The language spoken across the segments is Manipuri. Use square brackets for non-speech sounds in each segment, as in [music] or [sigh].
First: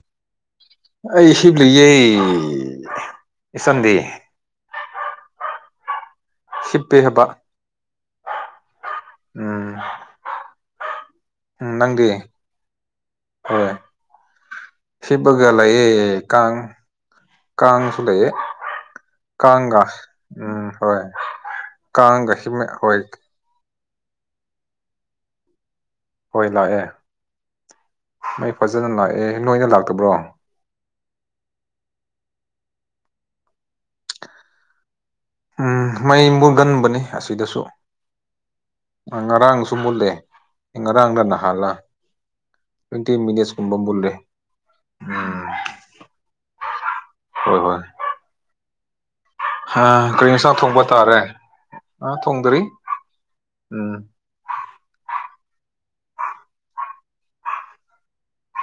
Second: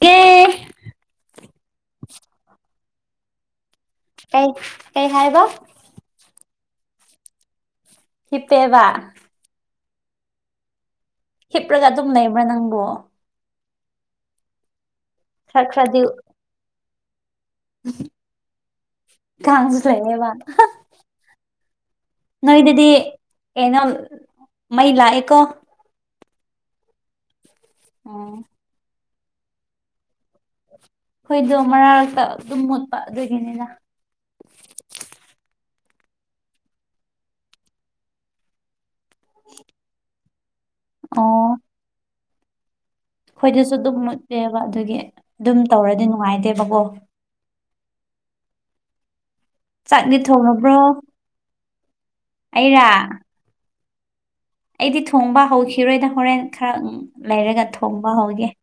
ꯑꯦ ꯑꯩ ꯍꯤꯞꯂꯤꯌꯦ ꯏꯆꯟꯗꯤ ꯀꯩ ꯀꯩ ꯍꯥꯏꯕ ꯍꯤꯞꯄꯦ ꯍꯥꯢꯕ ꯍꯤꯞꯇꯦꯕꯥ ꯎꯝ ꯍꯤꯞꯔꯒ ꯑꯗꯨꯝ ꯂꯩꯕ꯭ꯔꯥ ꯅꯪꯕꯨ ꯥꯍꯣꯢ ꯍꯤꯞꯔꯒ ꯈꯔ ꯈꯔꯗꯤ ꯂꯩꯌꯦ ꯀꯥꯡ ꯀꯥꯡꯁꯨ ꯂꯩꯌꯦ ꯀꯥꯡꯒ ꯀꯥꯡꯁꯨ ꯂꯩꯌꯦꯕ ꯎꯝ ꯍꯣꯢ ꯅꯣꯏꯗꯗꯤ ꯀꯩꯅꯣ ꯃꯩ ꯂꯥꯛꯑꯦꯀꯣ ꯍꯣꯏ ꯂꯥꯛꯑꯦ ꯑꯣ ꯃꯩ ꯐꯖꯅ ꯂꯥꯛꯑꯦ ꯅꯣꯏꯅ ꯂꯥꯛꯇꯕ꯭ꯔꯣ ꯈꯣꯏꯗꯣ ꯃꯔꯛꯇ ꯑꯗꯨꯝ ꯃꯨꯠꯄ ꯑꯗꯨꯒꯤꯅꯤꯗ ꯎꯝ ꯃꯩ ꯃꯨꯒꯟꯕꯅꯤ ꯑꯁꯤꯗꯁꯨ ꯉꯔꯥꯡꯁꯨ ꯃꯨꯜꯂꯦ ꯉꯔꯥꯡꯗ ꯑꯣ ꯅꯍꯥꯟꯜꯂꯥ ꯑꯩꯈꯣꯏꯗꯁꯨ ꯑꯗꯨꯝ ꯃꯨꯠꯂꯦꯕ ꯑꯗꯨꯒꯤ ꯎꯝ ꯑꯗꯨꯝ ꯇꯧꯔꯗꯤ ꯅꯨꯡꯉꯥꯏꯇꯦꯕꯀꯣ ꯍꯣꯏ ꯍꯣꯏ ꯑ ꯆꯥꯛꯗꯤ ꯀꯔꯤꯁꯥ ꯊꯣꯡꯉꯕ꯭ꯔꯣ ꯊꯣꯡꯕ ꯇꯥꯔꯦ ꯑ ꯊꯣꯡꯗ꯭ꯔꯤ ꯑꯩꯔꯥ ꯎꯝ ꯑꯩꯗꯤ ꯊꯣꯡꯕ ꯍꯧꯈꯤꯔꯣꯏꯗ ꯍꯣꯔꯦꯟ ꯈꯔ ꯂꯩꯔꯒ ꯊꯣꯡꯕ ꯍꯧꯒꯦ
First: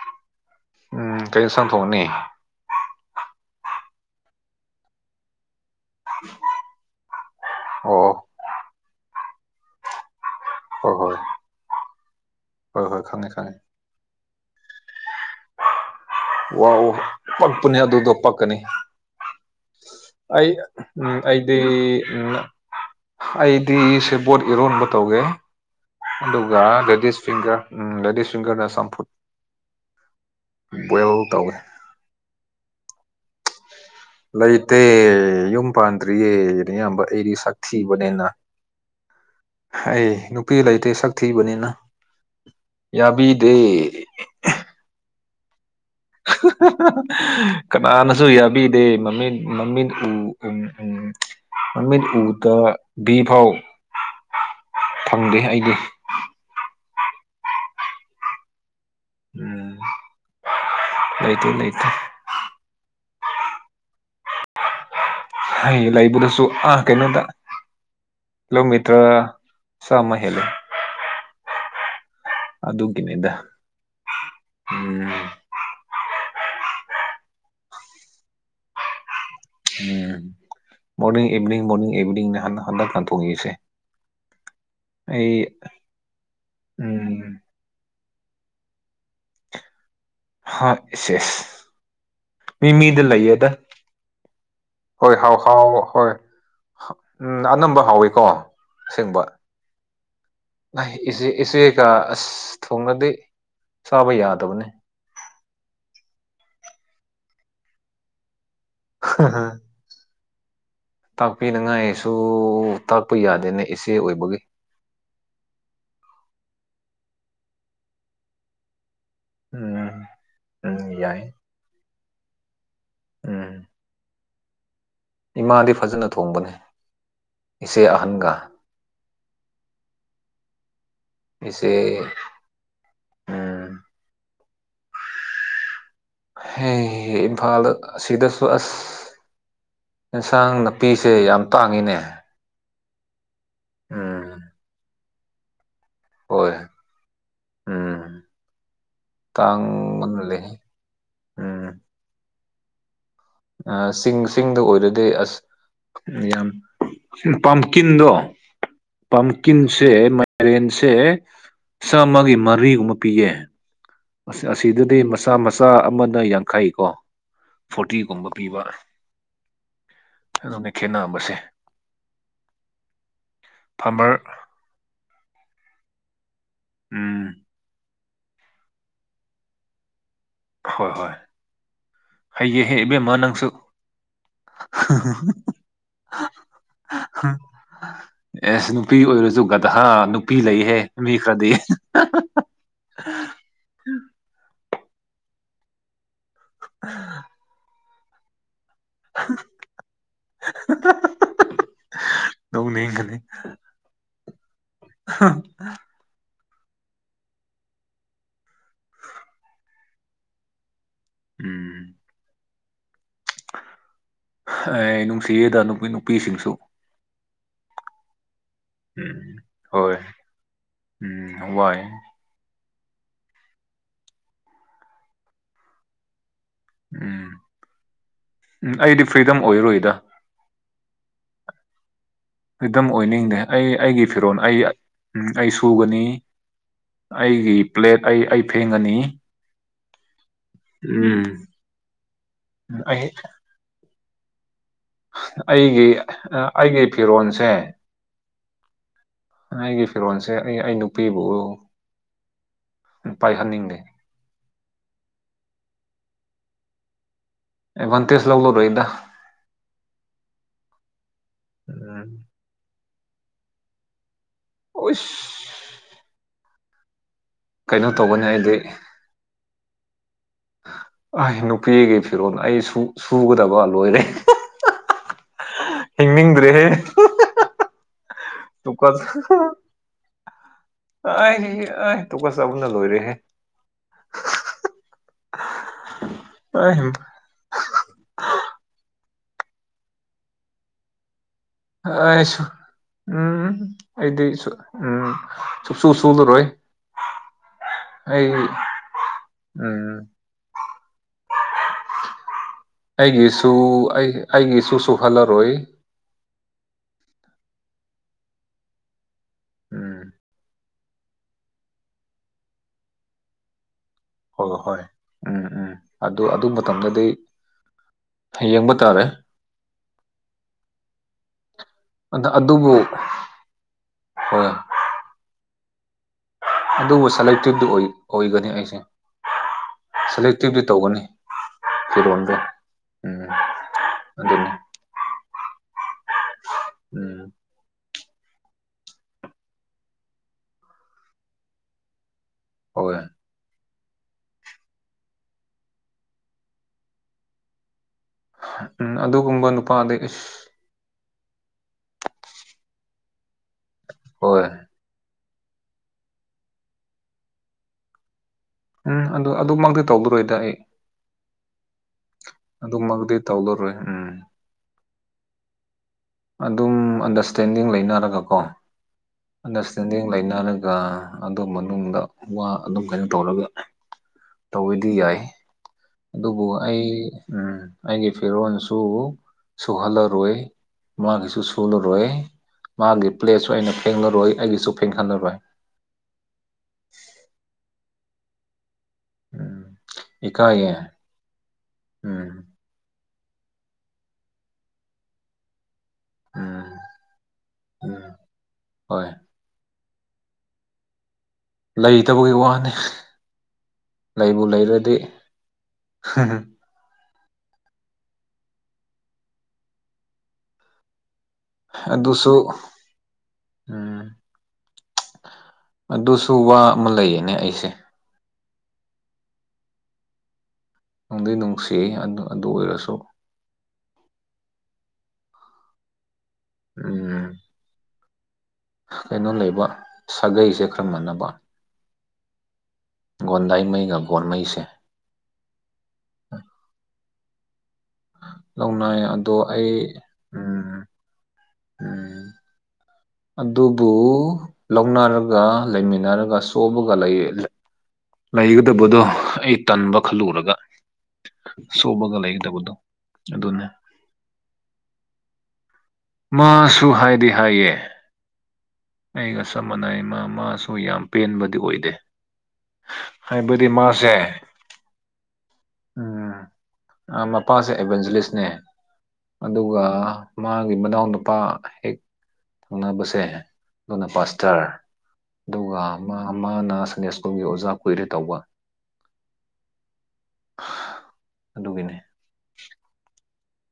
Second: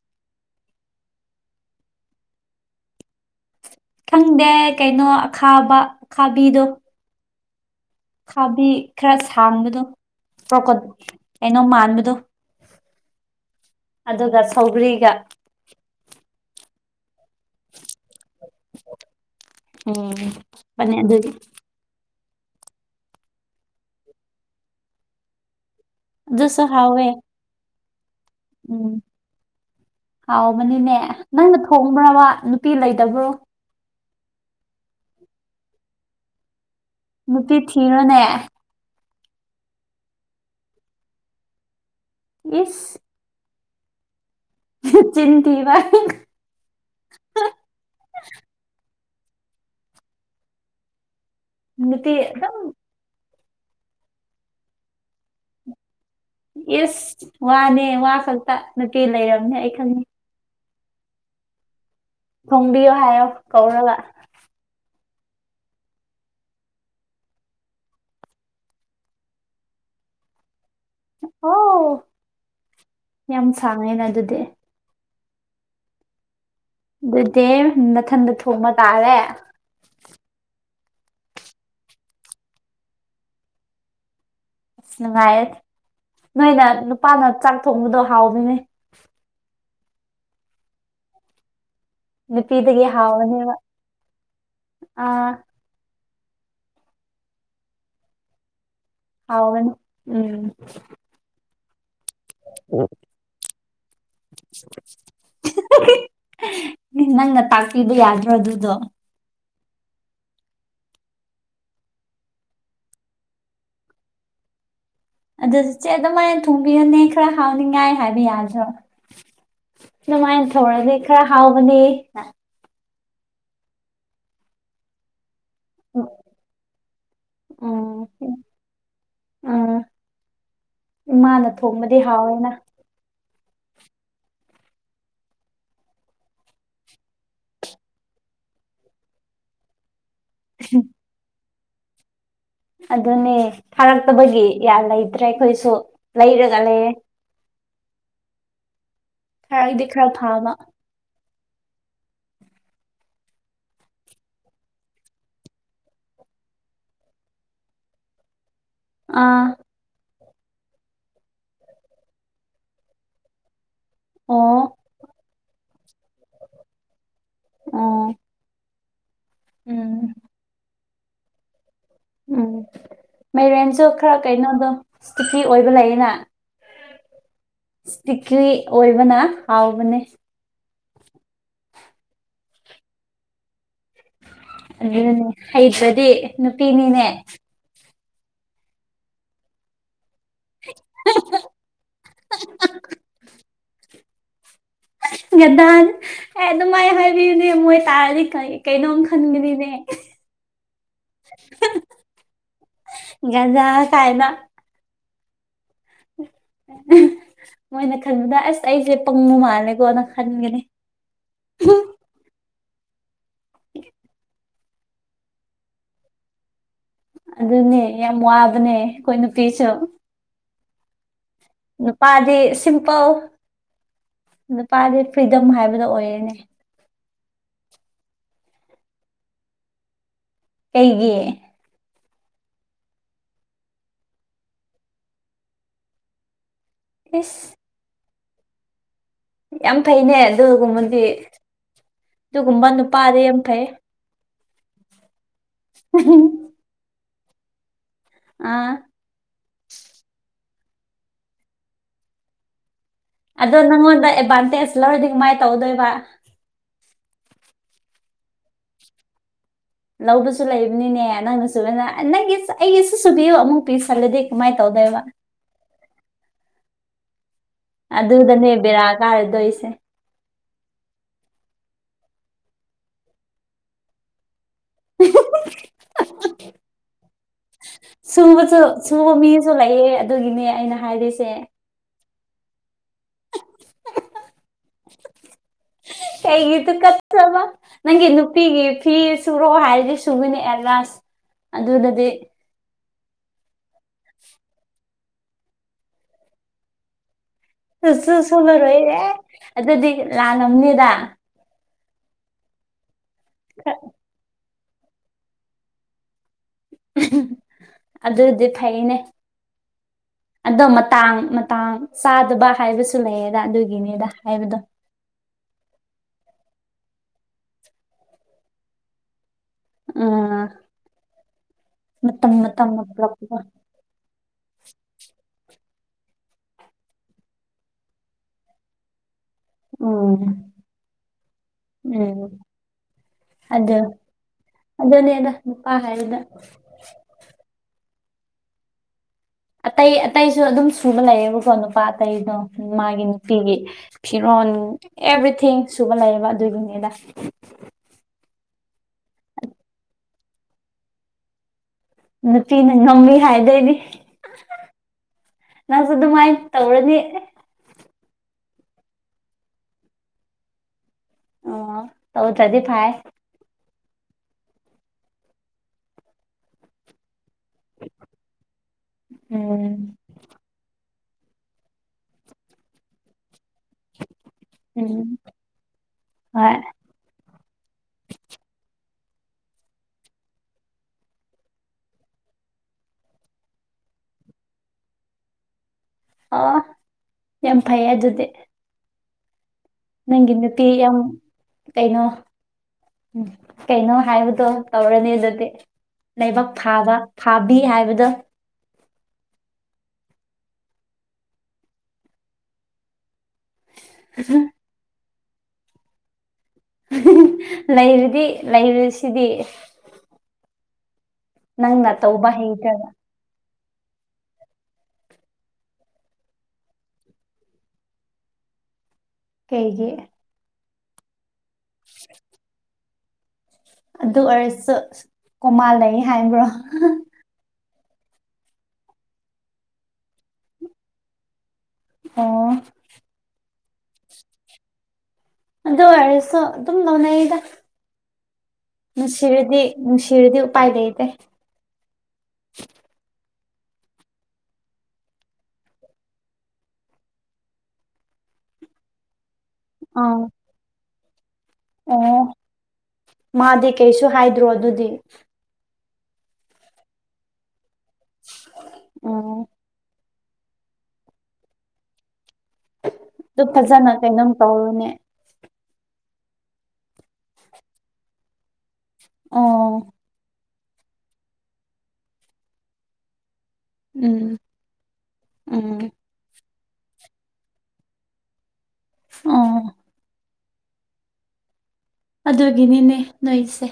ꯎꯝ ꯀꯩ ꯏꯟꯁꯥꯡ ꯊꯣꯡꯅꯤ ꯈꯪꯗꯦ ꯀꯩꯅꯣ ꯑꯈꯥꯕ ꯑꯈꯥꯕꯤꯗꯣ ꯑꯣ ꯈꯥꯕꯤ ꯈꯔ ꯁꯥꯡꯕꯗꯣ ꯄ꯭ꯔꯣꯀꯣꯠ ꯍꯣꯏ ꯍꯣꯏ ꯀꯩꯅꯣ ꯃꯥꯟꯕꯗꯣ ꯍꯣꯏ ꯍꯣꯏ ꯈꯪꯉꯦ ꯈꯪꯉꯦ ꯑꯗꯨꯒ ꯁꯧꯒ꯭ꯔꯤꯒ ꯋꯥꯎ ꯄꯛꯄꯅꯤ ꯑꯗꯨꯗꯣ ꯄꯛꯀꯅꯤ ꯎꯝ ꯑꯩ ꯄꯅꯦ ꯎꯝ ꯑꯗꯨꯒꯤ ꯑꯩꯗꯤ ꯗꯤ ꯎꯝ ꯑꯩꯗꯤ ꯁꯦꯕꯣꯠ ꯏꯔꯣꯟꯕ ꯇꯧꯒꯦ ꯑꯗꯨꯒ ꯑꯗꯨꯁꯨ ꯍꯥꯎꯋꯦ ꯂꯦꯗꯤꯁ ꯐꯤꯡꯒꯔ ꯎꯝ ꯂꯦꯗꯤꯁ ꯐꯤꯡꯒꯔꯅ ꯎꯝ ꯆꯝꯐꯨꯠ ꯍꯥꯎꯕꯅꯤꯅꯦ ꯕꯣꯏꯜ ꯇꯧꯋꯦ ꯅꯪꯅ ꯊꯣꯡꯕ꯭ꯔꯥꯕ ꯅꯨꯄꯤ ꯂꯩꯇꯕ꯭ꯔꯣ ꯂꯩꯇꯦ ꯌꯨꯝ ꯄꯥꯟꯗ꯭ꯔꯤꯌꯦ ꯅꯌꯥꯝꯕ ꯑꯩꯗꯤ ꯅꯨꯄꯤ ꯊꯤꯔꯣꯅꯦ ꯁꯛꯊꯤꯕꯅꯦꯅ ꯍꯩ ꯅꯨꯄꯤ ꯂꯩꯇꯦ ꯁꯛ ꯊꯤꯕꯅꯤꯅ ꯏꯁ ꯌꯥꯕꯤꯗꯦ [unintelligible] ꯆꯤꯟꯊꯤꯕ [unintelligible] [unintelligible] ꯀꯅꯥꯅꯁꯨ ꯌꯥꯕꯤꯗꯦ ꯃꯃꯤꯠ ꯃꯃꯤꯠ ꯎ ꯎꯝ ꯎꯝ [unintelligible] ꯃꯥꯃꯤꯠ ꯅꯨꯄꯤ ꯑꯗꯨꯝ ꯎꯗꯥꯕꯤ ꯐꯥꯎ ꯐꯪꯗꯦ ꯑꯩꯗꯤ ꯏꯁ ꯋꯥꯅꯦ ꯋꯥ ꯈꯛꯇ ꯅꯨꯄꯤ ꯂꯩꯔꯕꯝꯅꯦ ꯑꯩ ꯎꯝ ꯈꯪꯉꯦ ꯂꯩꯇꯦ ꯂꯩꯇꯦ ꯊꯣꯡꯕꯤꯌꯣ ꯍꯥꯏꯔꯣ ꯀꯧꯔꯒ ꯍꯩ ꯂꯩꯕꯨꯗꯁꯨ ꯑꯥ ꯀꯩꯅꯣꯗ ꯀꯤꯂꯣꯃꯤꯇ꯭ꯔ ꯆꯥꯝꯃꯥ ꯍꯦꯜꯂꯦ ꯑꯣ ꯑꯗꯨꯒꯤꯅꯤꯗ ꯌꯥꯝ ꯁꯥꯡꯉꯦꯅ ꯑꯗꯨꯗꯤ ꯎꯝ ꯑꯗꯨꯗꯤ ꯃꯊꯟꯗ ꯊꯣꯡꯕ ꯇꯥꯔꯦ ꯎꯝ ꯃꯣꯔꯅꯤꯡ ꯏꯚꯤꯅꯤꯡ ꯃꯣꯔꯅꯤꯡ ꯏꯚꯤꯅꯤꯡ ꯅꯍꯥꯟ ꯍꯟꯗꯛꯅ ꯊꯣꯛꯏꯁꯦ ꯑꯁ ꯅꯨꯡꯉꯥꯏꯔꯅꯤ ꯅꯣꯏꯅ ꯎꯝ ꯅꯨꯄꯥꯅ ꯆꯥꯛ ꯊꯣꯡꯕꯗꯣ ꯍꯥꯎꯕꯅꯦ ꯍꯣꯏ ꯏꯁ ꯏꯁ ꯃꯤ ꯅꯨꯄꯤꯗꯒꯤ ꯃꯤꯗ ꯂꯩꯌꯦꯗ ꯍꯥꯎꯕꯅꯦꯕ ꯍꯣꯏ ꯑꯥ ꯍꯥꯎ ꯍꯥꯎ ꯍꯣꯏ ꯎꯝ ꯑꯅꯝꯕ ꯍꯥꯎꯋꯤꯀꯣ ꯑꯁꯦꯡꯕ ꯍꯥꯎꯕꯅꯦ ꯎꯝ [unintelligible] ꯏꯆꯦ ꯏꯆꯦꯒ ꯑꯁ ꯊꯣꯡꯉꯗꯤ ꯆꯥꯕ ꯌꯥꯗꯕꯅꯦ [unintelligible] ꯅꯪꯅ ꯇꯥꯛꯄꯤꯕ ꯌꯥꯗ꯭ꯔꯣ ꯑꯗꯨꯗꯣ [unintelligible] ꯇꯥꯛꯄꯤꯅꯉꯥꯏꯁꯨ ꯇꯥꯛꯄ ꯌꯥꯗꯦꯅꯦ ꯏꯆꯦ ꯑꯣꯏꯕꯒꯤ ꯑꯗꯨꯗꯤ ꯏꯆꯦ ꯑꯗꯨꯃꯥꯏ ꯊꯣꯡꯕꯤꯌꯨꯅꯦ ꯈꯔ ꯍꯥꯎꯅꯤꯡꯉꯥꯏ ꯍꯥꯏꯕ ꯌꯥꯗ꯭ꯔꯣ ꯎꯝ ꯑꯗꯨꯃꯥꯏ ꯎꯝ ꯊꯧꯔꯗꯤ ꯌꯥꯏ ꯈꯔ ꯍꯥꯎꯕꯅꯦ ꯎꯝ ꯏꯃꯥꯗꯤ ꯐꯖꯅ ꯊꯣꯡꯕꯅꯤ ꯏꯆꯦ ꯎꯝ ꯑꯍꯟꯒ ꯎꯝ ꯏꯃꯥꯅ ꯊꯣꯡꯕꯗꯤ ꯏꯆꯦ ꯍꯥꯎꯋꯦꯅ ꯎꯝ ꯏꯝꯐꯥꯜꯗ ꯁꯤꯗꯁꯨ ꯑꯁ ꯑꯦꯟꯁꯥꯡ ꯅꯥꯄꯤꯁꯦ ꯌꯥꯝ ꯇꯥꯡꯉꯤꯅꯦ ꯑꯗꯨꯅꯦ ꯎꯝ ꯐꯥꯔꯛꯇꯕꯒꯤ ꯌꯥꯝ ꯂꯩꯇ꯭ꯔꯦ ꯑꯩꯈꯣꯏꯁꯨ ꯍꯣꯏ ꯂꯩꯔꯒ ꯂꯩꯌꯦ ꯎꯝ ꯈꯔꯗꯤ ꯈꯔ ꯇꯥꯡꯃꯥꯜ ꯂꯦ ꯐꯕ ꯑ ꯆꯤꯡ ꯆꯤꯡꯗ ꯑꯣꯏꯔꯗꯤ ꯑꯁ ꯌꯥꯝ ꯄꯝꯀꯤꯟꯗꯣ꯫ ꯑꯥ ꯄꯝꯀꯤꯟꯁꯦ ꯃꯥꯏꯔꯦꯟꯁꯦ ꯆꯥꯝꯃꯒꯤ ꯃꯔꯤꯒꯨꯝꯕ ꯄꯤꯌꯦ꯫ ꯑꯁ ꯑꯣ ꯑꯁꯤꯗꯗꯤ ꯃꯆꯥ ꯃꯆꯥ ꯑꯃꯅ ꯌꯥꯡꯈꯩ ꯀꯣ꯫ ꯑꯣ ꯐꯣꯔꯇꯤꯒꯨꯝꯕ ꯄꯤꯕ꯫ ꯎꯝ꯫ ꯑꯗꯨꯅꯦ ꯈꯦꯠꯅꯝꯕꯁꯦ꯫ ꯎꯝ ꯃꯔꯦꯟꯁꯨ ꯐꯥꯔꯃꯔ ꯈꯔ ꯀꯩꯅꯣꯗꯣ ꯏꯁꯇꯤꯐꯤ ꯑꯣꯏꯕ ꯂꯩꯌꯦꯅ꯫ ꯎꯝ꯫ ꯏꯁꯇꯤꯀꯤ ꯑꯣꯏꯕꯅ ꯍꯥꯎꯕꯅꯦ꯫ ꯍꯣꯏ ꯍꯣꯏ ꯍꯩꯌꯦꯍꯦ ꯏꯕꯦꯝꯃ ꯅꯪꯁꯨ꯫ ꯑꯗꯨꯅꯅꯦ ꯍꯩꯇꯔꯗꯤ ꯅꯨꯄꯤꯅꯤꯅꯦ꯫ ꯑꯦꯁ ꯅꯨꯄꯤ ꯑꯣꯏꯔꯁꯨ ꯒꯗꯍꯥ ꯅꯨꯄꯤ ꯂꯩꯍꯦ ꯃꯤ ꯈꯔꯗꯤ꯫ ꯒꯗꯥ ꯑꯦ ꯑꯗꯨ ꯃꯥꯥꯏ ꯍꯥꯏꯕꯤꯅꯦ ꯃꯣꯏ ꯇꯥꯔ ꯀꯥꯏ꯫ ꯀꯩꯅꯣꯝ ꯈꯟꯒꯅꯤꯅꯦ꯫ ꯅꯣꯛꯅꯤꯡꯒꯅꯤ ꯒꯗꯥ ꯀꯥꯏꯅ꯫ ꯍꯥ꯫ ꯃꯣꯏꯅ ꯈꯟꯕꯗ ꯑꯁ ꯑꯩꯁꯦ ꯄꯪꯕ ꯃꯥꯜꯂꯦꯀꯣꯅ ꯈꯟꯒꯅꯤ꯫ ꯎꯝ꯫ ꯑꯦ ꯅꯨꯡꯁꯤꯑꯦꯗ ꯅꯨꯄꯤ ꯅꯨꯄꯤꯁꯤꯡꯁꯨ꯫ ꯑꯗꯨꯅꯦ ꯌꯥꯝ ꯋꯥꯕꯅꯦ ꯑꯩꯈꯣꯏ ꯎꯝ ꯅꯨꯄꯤꯁꯨ꯫ ꯍꯣꯏ ꯎꯝ ꯋꯥꯏ꯫ ꯄꯥꯗꯤ ꯁꯤꯝꯄꯜ ꯅꯨꯄꯥꯗꯤ ꯐ꯭ꯔꯤꯗꯝ ꯍꯥꯏꯕꯗꯣ ꯑꯣꯏꯔꯅꯦ꯫ ꯎꯝ ꯑꯩꯗꯤ ꯐ꯭ꯔꯤꯗꯝ ꯑꯣꯏꯔꯨꯏꯗ꯫ ꯀꯩꯒꯤ꯫ ꯐꯔꯤꯗꯝ ꯑꯣꯏꯅꯤꯡꯗꯦ ꯑꯩ ꯑꯩꯒꯤ ꯐꯤꯔꯣꯟꯜ ꯑꯩ ꯑꯩ ꯁꯨꯒꯅꯤ꯫ ꯑꯩꯒꯤ ꯏꯁ ꯄ꯭ꯂꯦꯠ ꯑꯩ ꯑꯩ ꯐꯦꯡꯒꯅꯤ꯫ ꯌꯥꯝ ꯐꯩꯅꯦ ꯑꯗꯨꯒꯨꯝꯕꯗꯤ ꯎꯝ ꯑꯗꯨꯒꯨꯝꯕ ꯑꯩ ꯅꯨꯄꯥꯗꯤ ꯌꯥꯝ ꯐꯩ꯫ ꯑꯩꯒꯤ ꯑꯩꯒꯤ ꯐꯤꯔꯣꯜꯁꯦ꯫ ꯑꯥ꯫ ꯑꯩꯒꯤ ꯐꯤꯔꯣꯜꯁꯦ ꯑꯩ ꯑꯩ ꯅꯨꯄꯤꯕꯨ ꯎ ꯑꯗꯣ ꯅꯪꯉꯣꯟꯗ ꯑꯦꯗꯚꯥꯟꯇꯦꯖ ꯂꯧꯔꯗꯤ ꯀꯥ ꯃꯥꯏꯅ ꯇꯧꯗꯣꯏꯕ꯫ ꯑꯦꯕꯟꯇꯦꯁ ꯂꯧꯂꯣꯔꯣꯗ꯫ ꯂꯧꯕꯁꯨ ꯂꯩꯕꯅꯤꯅꯦ ꯅꯪꯅ ꯁꯨꯕꯅ ꯎꯝ ꯅꯪꯒꯤ ꯑꯩꯒꯤꯁꯨ ꯁꯨꯕꯤꯌꯨ ꯑꯃꯨꯛ ꯄꯤꯁꯜꯂꯗꯤ ꯀꯃꯥꯏꯅ ꯇꯧꯗꯣꯏꯕ꯫ ꯑꯣꯏꯁ ꯀꯩꯅꯣ ꯇꯧꯒꯅꯤ ꯑꯗꯨꯗꯅꯦ ꯑꯩꯗꯤ ꯕꯤꯔꯥꯑ ꯀꯥꯔꯗꯣꯏꯁꯦ꯫ ꯑꯩ ꯅꯨꯄꯤꯒꯤ ꯐꯤꯔꯣꯜ ꯑꯩ ꯁꯨꯒꯗꯕ ꯂꯣꯏꯔꯦ꯫ ꯍꯤꯡꯅꯤꯡꯗ꯭ꯔꯦꯍꯦ꯫ ꯁꯨꯕꯁꯨ ꯇꯨꯀꯠꯆ ꯁꯨꯕ ꯃꯤꯁꯨ ꯂꯩꯌꯦ ꯑꯗꯨꯒꯤꯅꯦ ꯑꯩꯅ ꯍꯥꯏꯔꯤꯁꯦ꯫ ꯑꯦ ꯇꯨꯀꯨ ꯆꯥꯕꯅ ꯂꯣꯏꯔꯦꯍꯦ꯫ ꯀꯩꯒꯤ ꯑꯩ ꯇꯨꯀꯠꯆꯕ꯫ ꯅꯪꯒꯤ ꯅꯨꯄꯤꯒꯤ ꯐꯤ ꯁꯨꯔꯛꯑꯣ ꯍꯥꯏꯔꯗꯤ ꯁꯨꯕꯤꯅꯤ ꯑꯦꯗꯚꯥꯟꯁ꯫ ꯎꯝ ꯑꯩꯗꯤ ꯁ ꯎꯝ ꯁꯨꯁꯨꯨ ꯁꯂꯨꯔꯣꯏ꯫ ꯆꯨ ꯆꯨ ꯁꯨꯂꯨꯔꯣꯏꯍꯦ ꯑꯗꯨꯗꯤ ꯎꯝ ꯂꯥꯂꯝꯅꯤꯗ꯫ ꯑꯩꯒꯤꯁꯨ꯫ [unintelligible] ꯑꯩ ꯑꯩꯒꯤ ꯁꯨ ꯍꯜꯂꯔꯣꯏ꯫ ꯑꯗꯨꯗꯤ ꯐꯩꯅꯦ꯫ ꯎꯝ ꯑꯗꯣ ꯃꯇꯥꯡ ꯃꯇꯥꯡ ꯆꯥꯗꯕ ꯍꯥꯏꯕꯁꯨ ꯂꯩꯌꯦꯗ ꯑꯗꯨꯒꯤꯅꯦꯗ ꯍꯣꯏ ꯍꯣꯏ ꯎꯝ ꯎꯝ ꯑꯗꯨ ꯑꯗꯨ ꯃꯇꯝꯗꯗꯤ ꯍꯌꯦꯡꯕ ꯇꯥꯔꯦ ꯑ ꯃꯇꯝꯅ ꯑꯗꯨꯕꯨ ꯃꯇꯝꯅ ꯄꯨꯔꯛꯄꯤꯗꯣ ꯍꯣꯏ ꯑꯗꯨꯕꯨ ꯁꯦꯂꯦꯛꯇꯤꯞꯇꯤ ꯑꯣꯏ ꯑꯣꯏꯒꯅꯤ ꯑꯩꯁꯨ ꯎꯝ ꯁꯦꯂꯦꯛꯇꯤꯞꯇꯤ ꯇꯧꯒꯅꯤ ꯎꯝ ꯐꯤꯔꯣꯟꯗꯣ ꯑꯗꯨ ꯑꯗꯨꯅꯦꯗ ꯅꯨꯄꯥ ꯍꯥꯏꯔꯦꯗ ꯎꯝ ꯑꯇꯩ ꯑꯇꯩꯁꯨ ꯑꯗꯨꯝ ꯁꯨꯕ ꯂꯩꯌꯦꯕꯀꯣ ꯅꯨꯄꯥ ꯑꯇꯩꯗꯣ ꯍꯣꯏ ꯃꯥꯒꯤ ꯅꯨꯄ__ ꯄꯤꯒꯤ ꯐꯤꯔꯣꯟ ꯑꯦꯕ꯭ꯔꯤꯊꯤꯡ ꯁꯨꯕ ꯂꯩꯌꯦꯕ ꯑꯗꯨꯒꯤꯅꯤꯗ ꯎꯝ ꯑꯗꯨꯒꯨꯝꯕ ꯅꯨꯄꯥꯗꯤ ꯏꯁ ꯅꯨꯄꯤꯅ ꯉꯝꯃꯦ ꯍꯥꯏꯗꯣꯏꯅꯤ ꯍꯣꯏ ꯅꯪꯁꯨ ꯑꯗꯨꯃꯥꯏꯅ ꯇꯧꯔꯅꯤ ꯑꯦꯍ ꯎꯝ ꯑꯗꯨ ꯑꯗꯨꯃꯛꯇꯤ ꯇꯧꯕꯤꯔꯣꯏꯗ ꯑꯩ ꯑꯣ ꯇꯧꯗ꯭ꯔꯗꯤ ꯐꯥꯏ ꯑꯗꯨꯃꯛꯇꯤ ꯇꯧꯗꯔꯣꯏ ꯎꯝ ꯑꯗꯨꯝ ꯑꯟꯗꯔꯁꯇꯦꯟꯗꯤꯡ ꯂꯩꯅꯔꯒꯀꯣ ꯎꯝ ꯑꯟꯗꯔꯁꯇꯦꯟꯗꯤꯡ ꯂꯩꯅꯔꯒ ꯑꯗꯨ ꯃꯅꯨꯡꯗ ꯋꯥ ꯑꯗꯨꯝ ꯀꯩꯅꯣ ꯇꯧꯔꯒ ꯇꯧꯋꯦꯗꯤ ꯎꯝ ꯌꯥꯏ ꯑꯗꯨꯕꯨ ꯍꯣꯏ ꯑꯩ ꯎꯝ ꯑꯩꯒꯤ ꯐꯤꯔꯣꯜꯁꯨ ꯁꯨꯍꯜꯂꯔꯣꯏ ꯃꯥꯒꯤꯁꯨ ꯁꯨꯨꯂꯔꯣꯏ ꯃꯥꯒꯤ ꯄ꯭ꯂꯦꯠꯁꯨ ꯑꯩꯅ ꯐꯦꯡꯂꯔꯣꯏ ꯑꯩꯒꯤꯁꯨ ꯐꯦꯡꯍꯜꯂꯔꯣꯏ ꯑꯣꯍ ꯌꯥꯝ ꯐꯩꯌꯦ ꯑꯗꯨꯗꯤ ꯎꯝ ꯅꯪꯒꯤ ꯏꯀꯥꯏꯌꯦ ꯅꯨꯄꯤꯌꯥꯝ ꯀꯩꯅꯣ ꯎꯝ ꯍꯨꯝ ꯀꯩꯅꯣ ꯍꯥꯏꯕꯗꯣ ꯇꯧꯔꯅꯤ ꯑꯗꯨꯗꯤ ꯂꯥꯏꯕꯛ ꯎꯝ ꯐꯕꯥ ꯐꯥꯕꯤ ꯍꯥꯏꯕꯗꯣ ꯎꯝ ꯍꯣꯏ ꯂꯩꯇꯕꯒꯤ ꯋꯥꯅꯤ ꯂꯩꯕꯨ ꯂꯩꯔꯗꯤ ꯍꯍꯪ ꯂꯩꯔꯗꯤ ꯂꯩꯔꯁꯤꯗꯤ ꯅꯪꯅ ꯇꯧꯕ ꯑꯗꯨꯁꯨ ꯍꯩꯇ꯭ꯔꯒ ꯎꯝ ꯑꯗꯨꯁꯨ ꯋꯥ ꯑꯃ ꯂꯩꯌꯦꯅꯦ ꯑꯩꯁꯦ ꯀꯩꯒꯤ ꯅꯨꯡꯗꯤ ꯅꯨꯡꯁꯤ ꯑꯗꯨ ꯑꯗꯨ ꯑꯣꯏꯔꯁꯨ ꯑꯗꯨ ꯑꯣꯏꯔꯁꯨ ꯀꯣꯃꯥ ꯂꯩ ꯍꯥꯏꯕ꯭ꯔꯣ ꯎꯝ ꯍ ꯀꯩꯅꯣ ꯂꯩꯕ ꯁꯥꯒꯩꯁꯦ ꯈꯔ ꯃꯥꯟꯅꯕ ꯑꯣ ꯒꯣꯟꯗꯥꯏꯃꯩꯒ ꯒꯣꯟꯃꯩꯁꯦ ꯑꯗꯨ ꯑꯣꯏꯔꯁꯨ ꯑꯗꯨꯝ ꯂꯧꯅꯩꯌꯦꯗ ꯂꯧꯅꯩ ꯑꯗꯣ ꯅꯨꯡꯁꯤꯔꯗꯤ ꯑꯩ ꯅꯨꯡꯁꯤꯔꯗꯤ ꯎꯄꯥꯏ ꯎꯝ ꯂꯩꯇꯦ ꯎꯝ ꯑꯗꯨꯕꯨ ꯂꯧꯅꯔꯒ ꯂꯩꯃꯤꯟꯅꯔꯒ ꯁꯣꯕꯒ ꯂꯩꯌꯦ ꯂꯩ__ ꯂꯩꯒꯗꯕꯗꯣ ꯑꯩ ꯇꯟꯕ ꯑꯥ ꯈꯜꯂꯨꯔꯒ ꯁꯣꯕꯒ ꯑꯣ ꯂꯩꯒꯗꯕꯗꯣ ꯑꯗꯨꯅꯦ ꯃꯥꯗꯤ ꯀꯩꯁꯨ ꯍꯥꯏꯗ꯭ꯔꯣ ꯑꯗꯨꯗꯤ ꯃꯥꯁꯨ ꯍꯥꯏꯗꯤ ꯍꯥꯏꯌꯦ [unintelligible] ꯑꯩꯒ ꯆꯞ ꯃꯥꯟꯅꯩꯌꯦ ꯃꯥ ꯃꯥꯁꯨ ꯌꯥꯝ ꯄꯦꯟꯕꯗꯤ ꯑꯣꯏꯗꯦ ꯑꯗꯨ ꯍꯥꯏꯕꯗꯤ ꯐꯖꯅ ꯃꯥꯁꯦ ꯀꯩꯅꯣꯝ ꯇꯧꯔꯨꯅꯦ ꯎꯝ ꯑ ꯃꯄꯥꯁꯦ ꯑꯦꯚꯦꯟꯖꯂꯤꯁꯅꯦ ꯑꯣ ꯑꯗꯨꯒ ꯃꯥꯒꯤ ꯃꯅꯥꯎꯅ ꯅꯨꯄꯥ ꯍꯦꯛ ꯊꯪꯅꯕꯁꯦ꯫ ꯑꯗꯨꯅ ꯎꯝ ꯄꯥꯁꯇꯔ ꯑꯗꯨꯒ ꯎꯝ ꯃꯥ ꯃꯥꯅ ꯁꯟꯗꯦ ꯁ꯭ꯀꯨꯜꯒꯤ ꯑꯣꯖꯥ ꯀꯨꯏꯔꯦ ꯇꯧꯕ꯫ ꯎꯝ ꯑꯗꯨꯒꯤꯅꯦ꯫ ꯑꯗꯨꯒꯤꯅꯤꯅꯦ ꯅꯣꯏꯁꯦ꯫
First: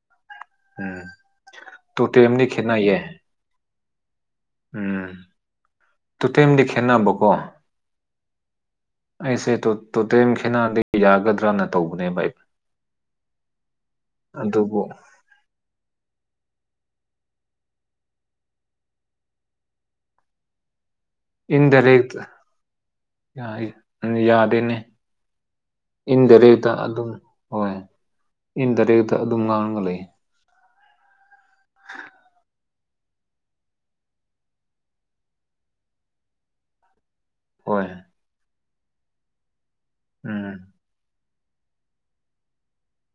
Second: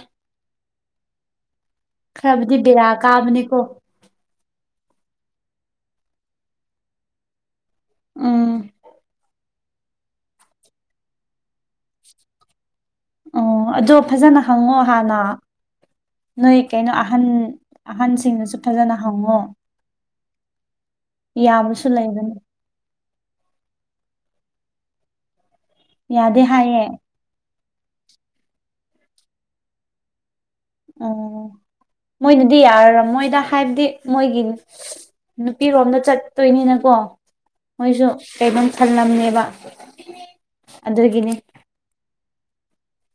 ꯎꯝ ꯇꯨ ꯇ ꯑꯦꯝꯅꯤ ꯈꯦꯅꯥ ꯌꯦ꯫ ꯕꯅꯤ ꯀꯣ ꯎꯝ ꯇꯣꯇꯦꯝꯗꯤ ꯈꯦꯠꯅꯕꯀꯣ ꯎꯝ ꯁꯦ ꯇꯣꯇꯦꯝ ꯈꯦꯠꯅꯗꯤ ꯌꯥꯒꯗ꯭ꯔꯅ ꯇꯧꯕꯅꯦꯕ ꯑꯩꯕ ꯑꯣ ꯑꯗꯣ ꯐꯖꯅ ꯍꯪꯉꯣ ꯑꯗꯨꯕꯨ ꯍꯥꯟꯅ ꯅꯣꯏ ꯀꯩꯅꯣ ꯑꯍꯟ ꯑꯍꯟꯁꯤꯡꯅꯁꯨ ꯐꯖꯅ ꯍꯪꯉꯣ [inaudible] ꯏꯟ ꯌꯥꯕꯁꯨ ꯗꯔꯦ ꯂꯩꯕꯅꯤ ꯌꯥꯗꯅꯦ꯫ ꯌꯥꯗꯦ ꯏꯟꯗꯥꯏꯔꯦꯛꯇ ꯍꯥꯏꯌꯦ ꯑꯗꯨꯝ ꯍꯣꯏ ꯏꯟ ꯗꯥꯏꯔꯦꯛꯇ ꯑꯗꯨꯝ ꯉꯥꯡꯒ ꯂꯩ꯫ ꯑꯣ ꯃꯣꯏꯅꯗꯤ ꯌꯥꯔꯔ ꯃꯣꯏꯗ ꯍꯥꯏꯕꯗꯤ ꯃꯣꯏꯒꯤ꯫ ꯅꯨꯄꯤꯔꯣꯝꯗ ꯆꯠꯇꯣꯏꯅꯤꯅꯀꯣ ꯍꯣꯏ ꯃꯣꯏꯁꯨ ꯀꯩꯅꯣꯝ ꯊꯜꯂꯝꯅꯦꯕ꯫ ꯎꯝ ꯑꯗꯨꯗ꯭ꯔꯒꯅꯦ꯫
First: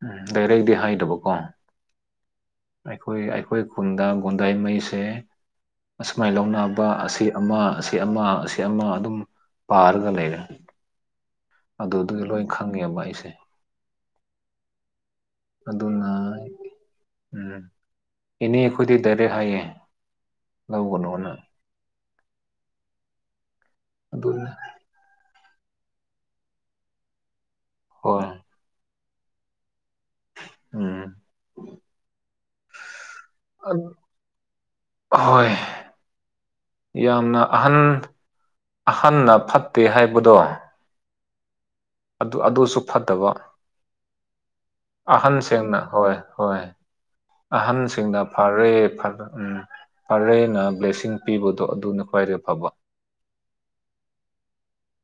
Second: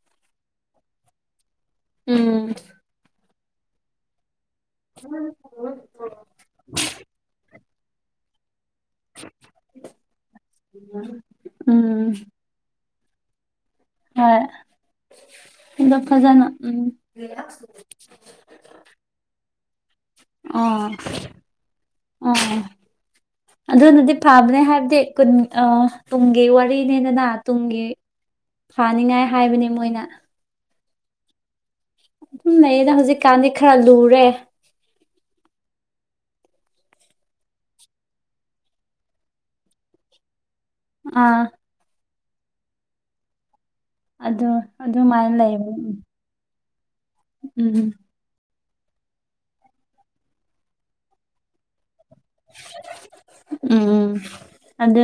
ꯎꯝ ꯂꯩꯔꯛꯗꯤ ꯍꯥꯏꯗꯕꯀꯣ꯫ ꯎꯝ ꯑꯩꯈꯣꯏ ꯑꯩꯈꯣꯏ ꯈꯨꯟꯗ ꯒꯨꯟꯗꯥꯏ ꯃꯩꯁꯦ ꯑꯁꯨꯃꯥꯏ ꯂꯧꯅ ꯑꯁꯤ ꯑꯃ ꯑꯁꯤ ꯑꯃ ꯑꯁꯤ ꯑꯃ ꯑꯗꯨꯝ ꯄꯥꯔꯒ ꯂꯩꯔꯦ꯫ ꯎꯝ ꯑꯗꯨꯗꯨꯗꯤ ꯂꯣꯏ ꯈꯪꯉꯦꯕ ꯑꯩꯁꯦ꯫ ꯍꯣꯏ ꯑꯗ ꯑꯗꯨꯅ ꯐꯖꯅ ꯎꯝ ꯑꯦꯅꯦ ꯑꯩꯈꯣꯏꯗꯤ ꯗꯔꯦ ꯍꯥꯏꯌꯦ꯫ ꯑꯣ ꯂꯧꯒꯅꯣꯅ ꯑꯣ ꯑꯗꯨꯅꯗꯤ ꯑꯗꯨꯅ ꯐꯕꯅꯦ ꯍꯥꯏꯕꯗꯤ꯫ ꯇꯨꯡꯒꯤ ꯋꯥꯔꯤꯅꯤꯗꯅ ꯇꯨꯡꯒꯤ ꯍꯣꯏ ꯐꯥꯅꯤꯡꯉꯥꯏ꯫ ꯍꯥꯏꯕꯅꯤ ꯃꯣꯏꯅ ꯎꯝ ꯑꯗꯨꯨꯝ ꯂꯩꯌꯦꯅ ꯍꯧꯖꯤꯛꯀꯥꯟꯗꯤ ꯈꯔ ꯂꯨꯔꯦ꯫ ꯍꯣꯏ ꯌꯥꯝꯅ ꯑꯍꯟ ꯑꯍꯟꯅ ꯐꯠꯇꯦ ꯍꯥꯏꯕꯗꯣ꯫ ꯎꯝ ꯑꯗꯨ ꯑꯗꯨꯁꯨ ꯐꯠꯇꯕ ꯑꯗꯨ ꯑꯗꯨꯃꯥꯏꯅ ꯂꯩꯕꯅꯤ ꯑꯍꯟꯁꯤꯡꯅ ꯍꯣꯏ ꯍꯣꯏ ꯎꯝ ꯑꯍꯟꯁꯤꯡꯅ ꯐꯔꯦ ꯎ ꯐꯔꯦꯅ ꯕ꯭ꯂꯦꯁꯤꯡ ꯄꯤꯕꯗꯣ ꯑꯗꯨꯅ ꯑꯣꯏꯔꯦ ꯐꯕ꯫ ꯎꯝ ꯑꯗꯨ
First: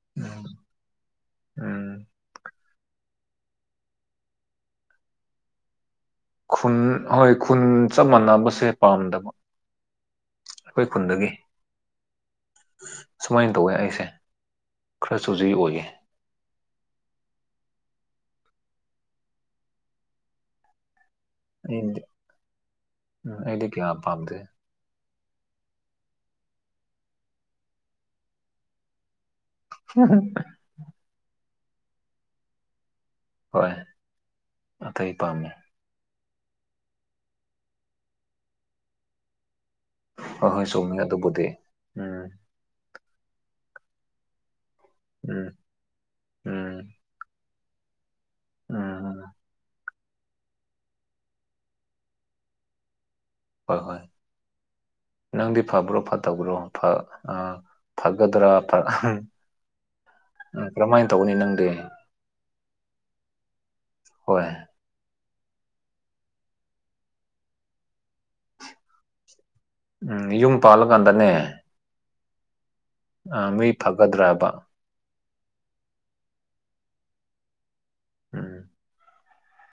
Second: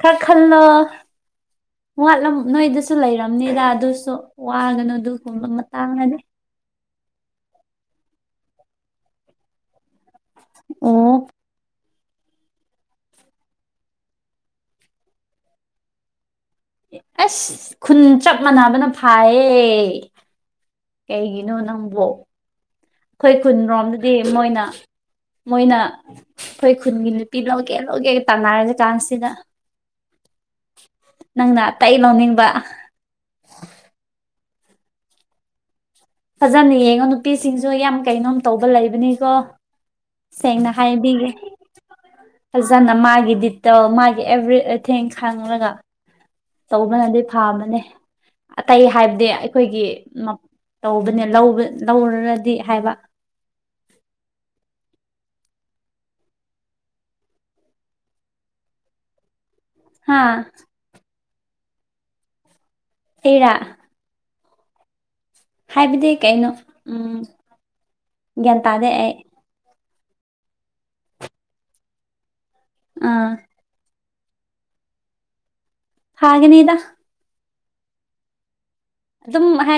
ꯈꯔ ꯎꯝ ꯈꯜꯂꯣ ꯎꯝ ꯋꯥꯠꯂꯝ ꯅꯣꯏꯗꯁꯨ ꯂꯩꯔꯝꯅꯤꯗ ꯑꯗꯨꯁꯨ ꯋꯥꯒꯅꯨ ꯑꯗꯨꯒꯒꯨꯝꯕ ꯃꯇꯥꯡ ꯍꯥꯏꯗꯤ꯫ ꯈꯨꯟ ꯍꯣꯏ ꯈꯨꯟ ꯆꯞ ꯃꯥꯟꯅꯕꯁꯦ ꯄꯥꯝꯗꯕ ꯑꯩꯈꯣꯏ ꯑꯣ ꯈꯨꯟꯗꯒꯤ꯫ ꯁꯨꯃꯥꯏꯅ ꯇꯧꯋꯦ ꯑꯩꯁꯦ ꯈꯔꯁꯨꯨꯖꯤ ꯑꯣꯏꯌꯦ꯫ ꯑꯁ ꯈꯨꯟ ꯆꯞ ꯃꯥꯟꯅꯕꯅ ꯐꯥꯏꯌꯦ꯫ ꯀꯩꯒꯤꯅꯣ ꯑꯩꯗꯤ ꯅꯪꯕꯨ ꯑꯩꯈꯣꯏ ꯎꯝ ꯀꯨꯟ ꯑꯩꯗꯤ ꯀꯌꯥ ꯔꯣꯝꯗꯗꯤ ꯄꯥꯝꯗꯦ ꯃꯣꯏꯅ ꯃꯣꯏꯅ ꯑꯩꯈꯣꯏ ꯈꯨꯟꯒꯤ ꯅꯨꯄꯤ ꯂꯧꯒꯦ ꯂꯧꯒꯦꯒ ꯇꯥꯟꯅꯔꯁꯤ ꯀꯥꯟꯁꯤꯗ ꯎꯝ ꯎꯝ ꯅꯪꯅ ꯇꯩ ꯂꯧꯅꯤꯡꯕ꯫ ꯍꯣꯏ ꯑꯇꯩ ꯄꯥꯝꯃꯦ꯫ ꯐꯖꯅ ꯌꯦꯡꯉꯣ ꯅꯨꯄꯤꯁꯤꯡꯁꯨ ꯌꯥꯝ ꯀꯩꯅꯣꯝ ꯇꯧꯕ ꯂꯩꯕꯅꯤꯀꯣ ꯍꯣꯏ ꯍꯣꯏ ꯁꯦꯡꯅ ꯆꯨꯝꯃꯦ ꯍꯥꯏꯕꯤꯒꯦ ꯑꯗꯨꯕꯨꯗꯤ ꯎꯝ ꯐꯖꯅ ꯃꯥꯒꯤ ꯗꯤꯇꯦꯜ ꯃꯥꯒꯤ ꯑꯦꯚ꯭ꯔꯤꯊꯤꯡ ꯎꯝ ꯈꯥꯡꯉꯒ ꯎꯝ ꯇꯧꯕꯅꯗꯤ ꯐꯥꯕꯅꯦ ꯑꯇꯩ ꯍꯥꯏꯕꯗꯤ ꯎꯝ ꯑꯩꯈꯣꯏꯒꯤ ꯇꯧꯕꯅꯦ ꯂꯧꯔꯗꯤ ꯍꯥꯏꯕ ꯍꯣꯏ ꯍꯣꯏ ꯅꯪꯗꯤ ꯐꯕ꯭ꯔꯣ ꯐꯠꯇꯕ꯭ꯔꯣ ꯐꯒꯗ꯭ꯔꯥ ꯐꯔꯣꯢ ꯍꯥꯥ ꯎ ꯀꯔꯝꯍꯥꯏꯅ ꯇꯧꯅꯤ ꯅꯪꯗꯤ ꯑꯦꯔꯥ ꯍꯣꯏ ꯍꯥꯏꯕꯗꯤ ꯀꯩꯅꯣ ꯎꯝ ꯒ꯭ꯌꯥꯟ ꯇꯥꯗꯦ ꯑꯩ ꯎꯝ ꯌꯨꯝ ꯄꯥꯜꯂꯀꯥꯟꯗꯅꯦ ꯑꯥ ꯑ ꯃꯤ ꯐꯪꯒꯗ꯭ꯔꯕ ꯐꯒꯅꯤꯗ ꯎꯝ ꯑꯗꯨꯝ ꯍꯥꯏ